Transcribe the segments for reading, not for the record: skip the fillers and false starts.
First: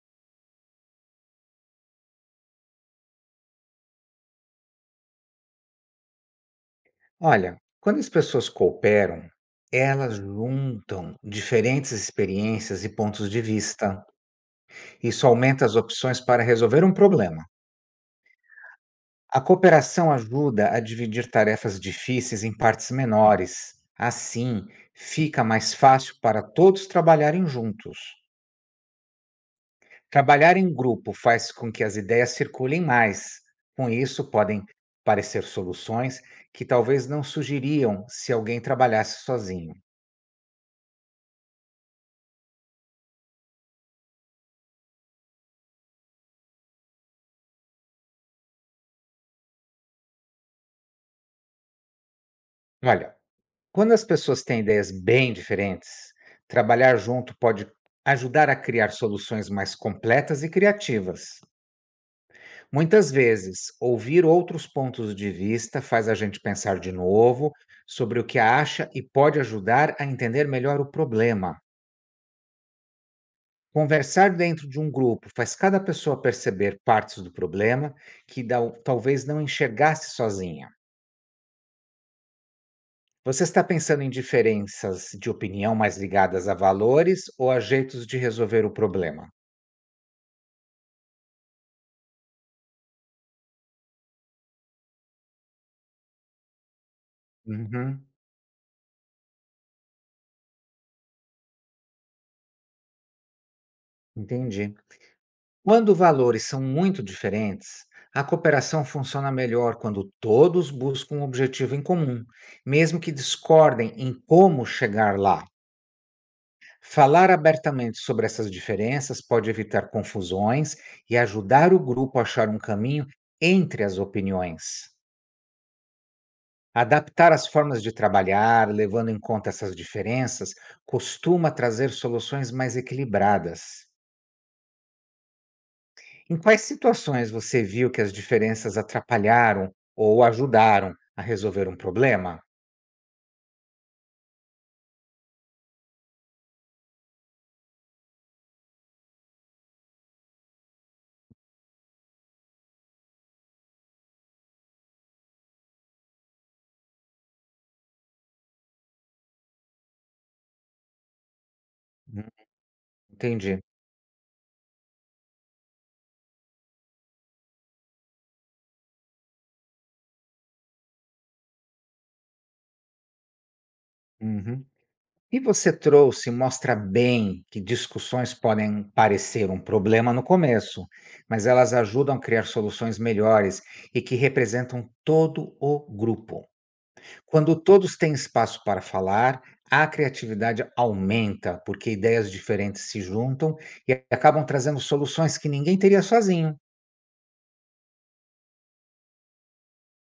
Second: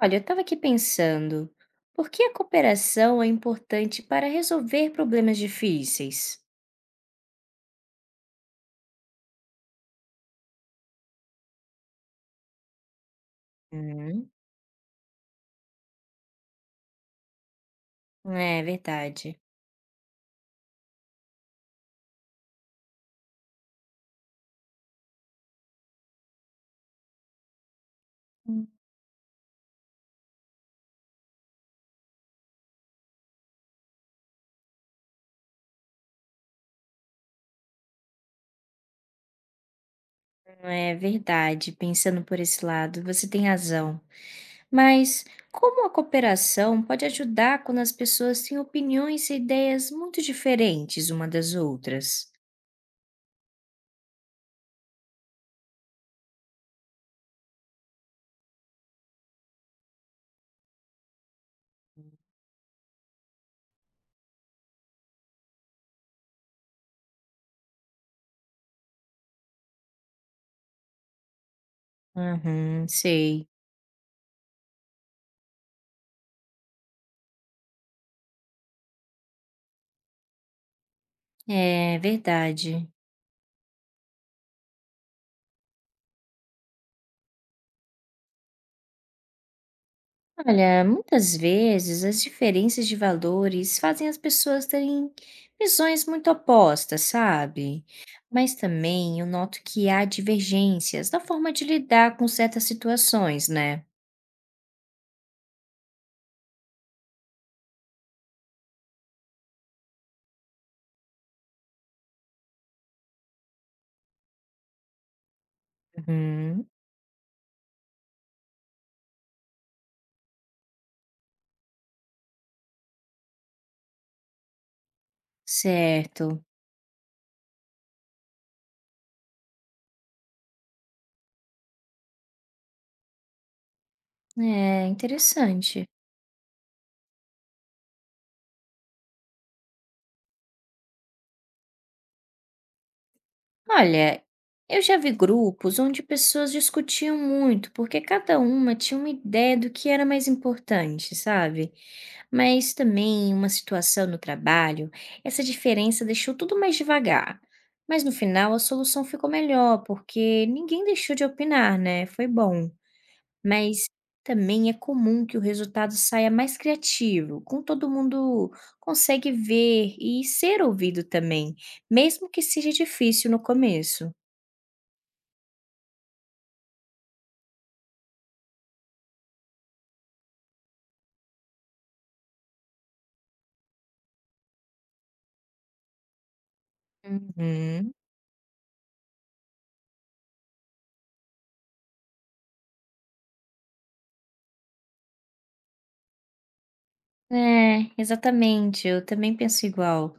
Olha, eu estava aqui pensando, por que a cooperação é importante para resolver problemas difíceis? Olha, quando as pessoas cooperam, elas juntam diferentes experiências e pontos de vista. Hum, Isso aumenta as opções para resolver um problema. é verdade. A cooperação ajuda a dividir tarefas difíceis em partes menores. Assim, fica mais fácil para todos trabalharem juntos. Hum, Trabalhar em grupo faz com que as ideias circulem mais. Com isso, podem parecer soluções que talvez não surgiriam se alguém trabalhasse sozinho. É verdade, pensando por esse lado, você tem razão. Mas como a cooperação pode ajudar quando as pessoas têm opiniões e ideias muito diferentes uma das outras? Olha, quando as pessoas têm ideias bem diferentes, trabalhar junto pode ajudar a criar soluções mais completas e criativas. Muitas vezes, ouvir outros pontos de vista faz a gente pensar de novo sobre o que acha e pode ajudar a entender melhor o problema. Uhum, sei. Conversar dentro de um grupo faz cada pessoa perceber partes do problema que talvez não enxergasse sozinha. É verdade. Você está pensando em diferenças de opinião mais ligadas a valores ou a jeitos de resolver o problema? Olha, muitas vezes as diferenças de valores fazem as pessoas terem visões muito opostas, sabe? Uhum, Mas também eu noto que há divergências na forma de lidar com certas situações, né? entendi. Quando valores são muito diferentes, a cooperação funciona melhor quando todos buscam um objetivo em comum, mesmo que discordem em como chegar lá. Uhum, Falar abertamente sobre essas diferenças pode evitar confusões e ajudar o grupo a achar um caminho entre as opiniões. certo. Adaptar as formas de trabalhar, levando em conta essas diferenças, costuma trazer soluções mais equilibradas. É interessante. Em quais situações você viu que as diferenças atrapalharam ou ajudaram a resolver um problema? Olha, eu já vi grupos onde pessoas discutiam muito porque cada uma tinha uma ideia do que era mais importante, sabe? Mas também em uma situação no trabalho, essa diferença deixou tudo mais devagar. Mas no final a solução ficou melhor, porque ninguém deixou de opinar, né? Hum, Foi bom. entendi. Mas também é comum que o resultado saia mais criativo, com todo mundo consegue ver e ser ouvido também, mesmo que seja difícil no começo. Uhum. E você trouxe, mostra bem que discussões podem parecer um problema no começo, mas elas ajudam a criar soluções melhores e que representam todo o grupo. Quando Uhum. todos têm espaço para falar, a criatividade aumenta, porque ideias diferentes se juntam e acabam trazendo soluções que ninguém teria sozinho. É, exatamente, eu também penso igual.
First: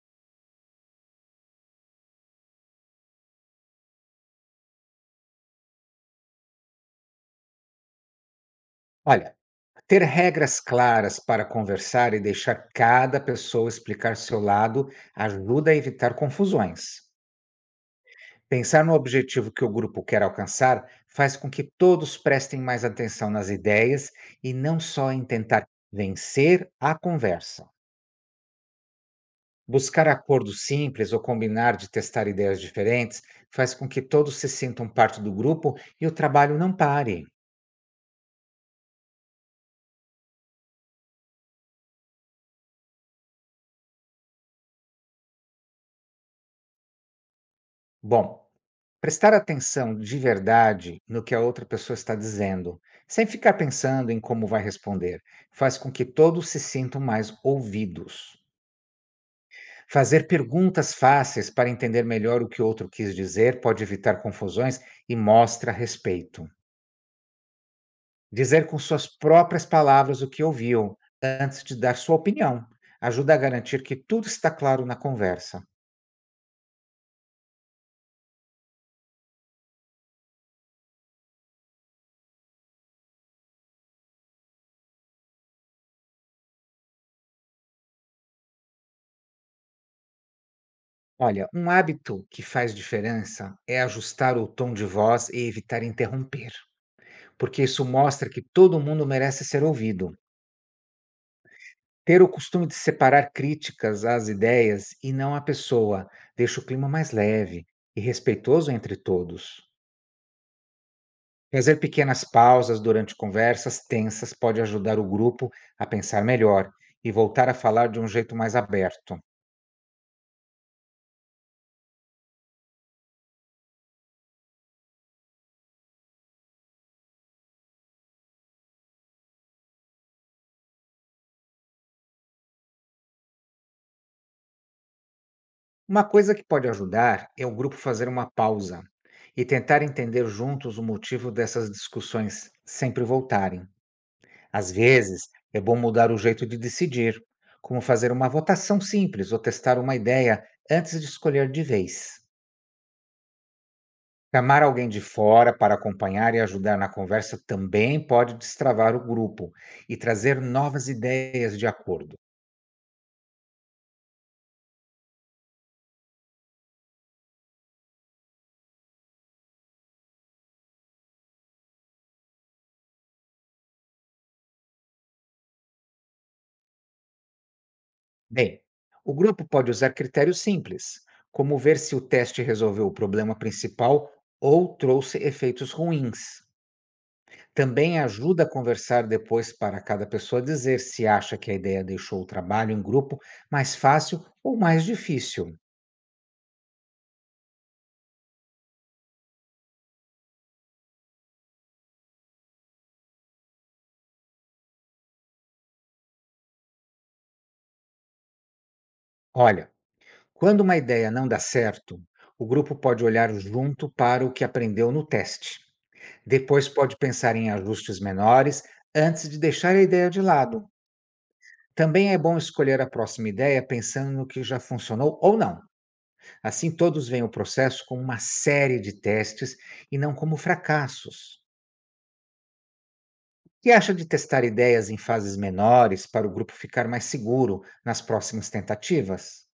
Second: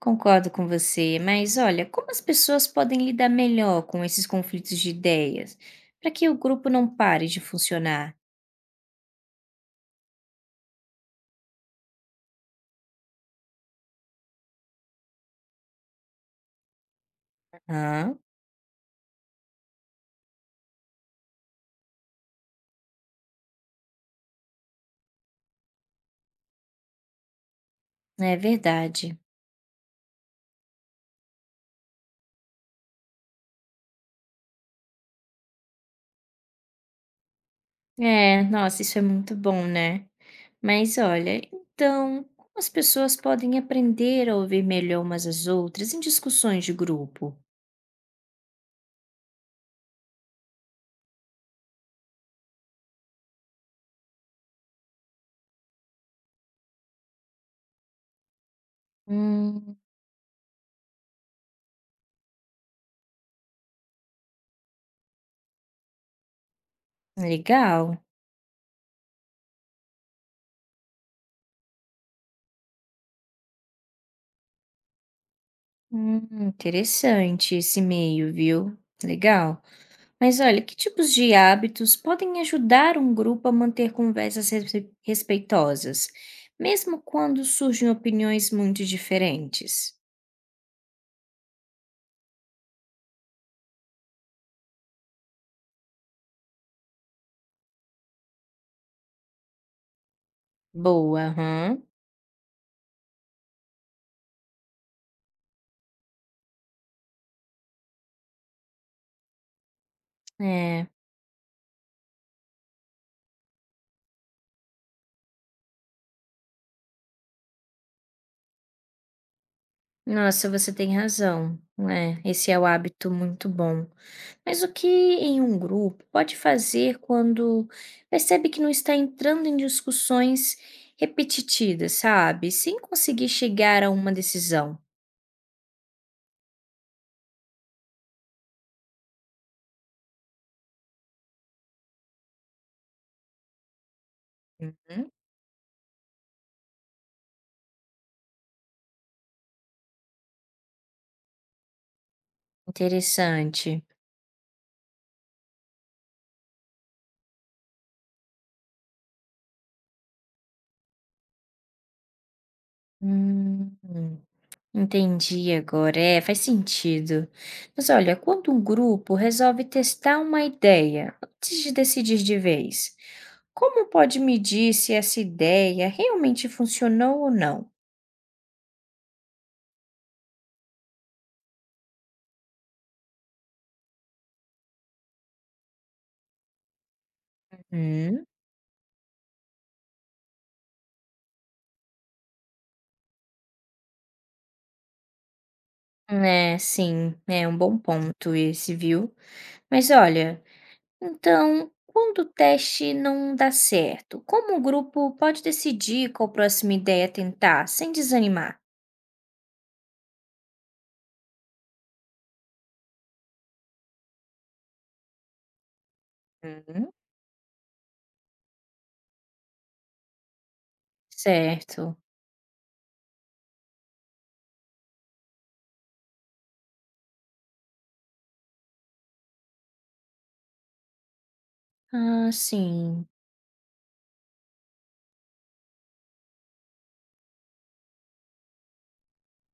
Concordo com você, mas olha, como as pessoas podem lidar melhor com esses conflitos de ideias para que o grupo não pare de funcionar? Olha, ter regras claras para conversar e deixar cada pessoa explicar seu lado ajuda a evitar confusões. Ah, Pensar no objetivo que o grupo quer alcançar faz com que todos prestem mais atenção nas ideias e não só em tentar vencer a conversa. é verdade. Buscar acordos simples ou combinar de testar ideias diferentes faz com que todos se sintam parte do grupo e o trabalho não pare. É, nossa, isso é muito bom, né? Mas olha, então, como as pessoas podem aprender a ouvir melhor umas às outras em discussões de grupo? Bom, prestar atenção de verdade no que a outra pessoa está dizendo, sem ficar pensando em como vai responder, faz com que todos se sintam mais ouvidos. Hum, Fazer perguntas fáceis para entender melhor o que o outro quis dizer pode evitar confusões e mostra respeito. legal. Dizer com suas próprias palavras o que ouviu, antes de dar sua opinião, ajuda a garantir que tudo está claro na conversa. Interessante esse meio, viu? Legal. Mas olha, que tipos de hábitos podem ajudar um grupo a manter conversas respeitosas, mesmo quando surgem opiniões muito diferentes? Olha, um hábito que faz diferença é ajustar o tom de voz e evitar interromper, porque isso mostra que todo mundo merece ser ouvido. Boa, aham. Ter o costume de separar críticas às ideias e não à pessoa deixa o clima mais leve e respeitoso entre todos. É. Fazer pequenas pausas durante conversas tensas pode ajudar o grupo a pensar melhor e voltar a falar de um jeito mais aberto. Nossa, você tem razão. É, esse é o hábito muito bom. Mas o que em um grupo pode fazer quando percebe que não está entrando em discussões repetitivas, sabe? Sem conseguir chegar a uma decisão? Uma coisa que pode ajudar é o grupo fazer uma pausa e tentar entender juntos o motivo dessas discussões sempre voltarem. Às Uhum. vezes, é bom mudar o jeito de decidir, como fazer uma votação simples ou testar uma ideia antes de escolher de vez. Interessante. Chamar alguém de fora para acompanhar e ajudar na conversa também pode destravar o grupo e trazer novas ideias de acordo. Hum, entendi agora. É, faz sentido. Mas olha, quando um grupo resolve testar uma ideia antes de decidir de vez, como pode medir se essa ideia realmente funcionou ou não? Bem, o grupo pode usar critérios simples, como ver se o teste resolveu o problema principal ou trouxe efeitos ruins. Também Hum, ajuda a conversar depois para cada pessoa dizer se acha que a ideia deixou o trabalho em grupo mais fácil ou mais difícil. é, sim, é um bom ponto esse, viu? Mas olha, então, quando o teste não dá certo, como o grupo pode decidir qual próxima ideia tentar sem desanimar? Olha, quando uma ideia não dá certo, o grupo pode olhar junto para o que aprendeu no teste. Depois Hum, pode pensar em ajustes menores antes de deixar a ideia de lado. certo. Também é bom escolher a próxima ideia pensando no que já funcionou ou não. Assim, todos veem o processo como uma série de testes e não como fracassos. Ah, sim. O que acha de testar ideias em fases menores para o grupo ficar mais seguro nas próximas tentativas?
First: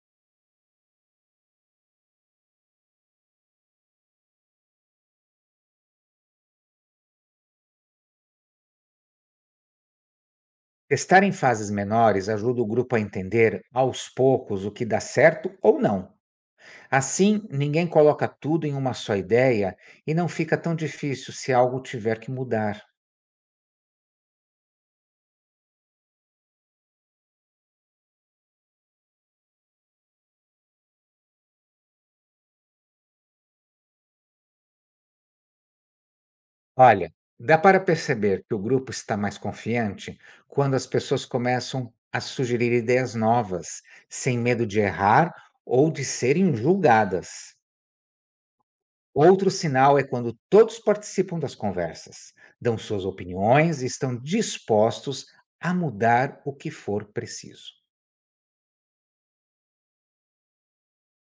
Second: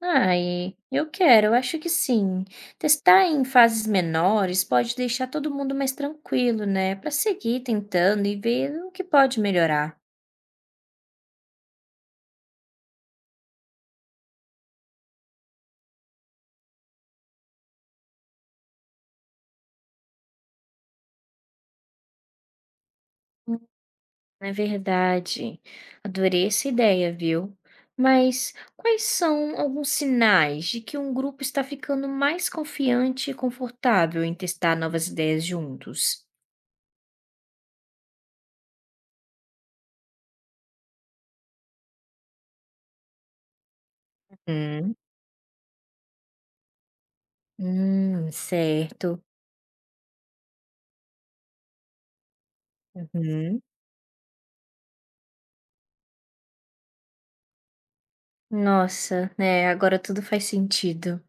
Ai, eu quero, eu acho que sim. Testar em fases menores pode deixar todo mundo mais tranquilo, né? Para seguir tentando e ver o que pode melhorar. Testar em fases menores ajuda o grupo a entender, aos poucos, o que dá certo ou não. Assim, ninguém coloca tudo em uma só ideia e não fica tão difícil se algo tiver que mudar. Hum, É verdade. Adorei essa ideia, viu? Mas quais são alguns sinais de que um grupo está ficando mais confiante e confortável em testar novas ideias juntos? Olha, dá para perceber que o grupo está mais confiante quando as pessoas começam a sugerir ideias novas, sem medo de Hum, errar ou de serem julgadas. Certo. Outro sinal é quando todos participam das conversas, dão suas Uhum. opiniões e estão dispostos a mudar o que for preciso. Nossa, né, agora tudo faz sentido.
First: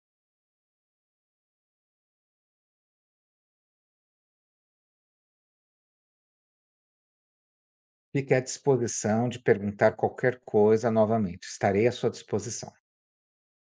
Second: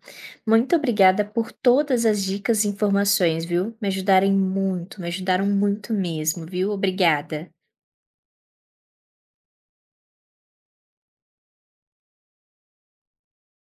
Muito obrigada por todas as dicas e informações, viu? Me ajudaram muito mesmo, viu? Obrigada. Fique à disposição de perguntar qualquer coisa novamente, estarei à sua disposição.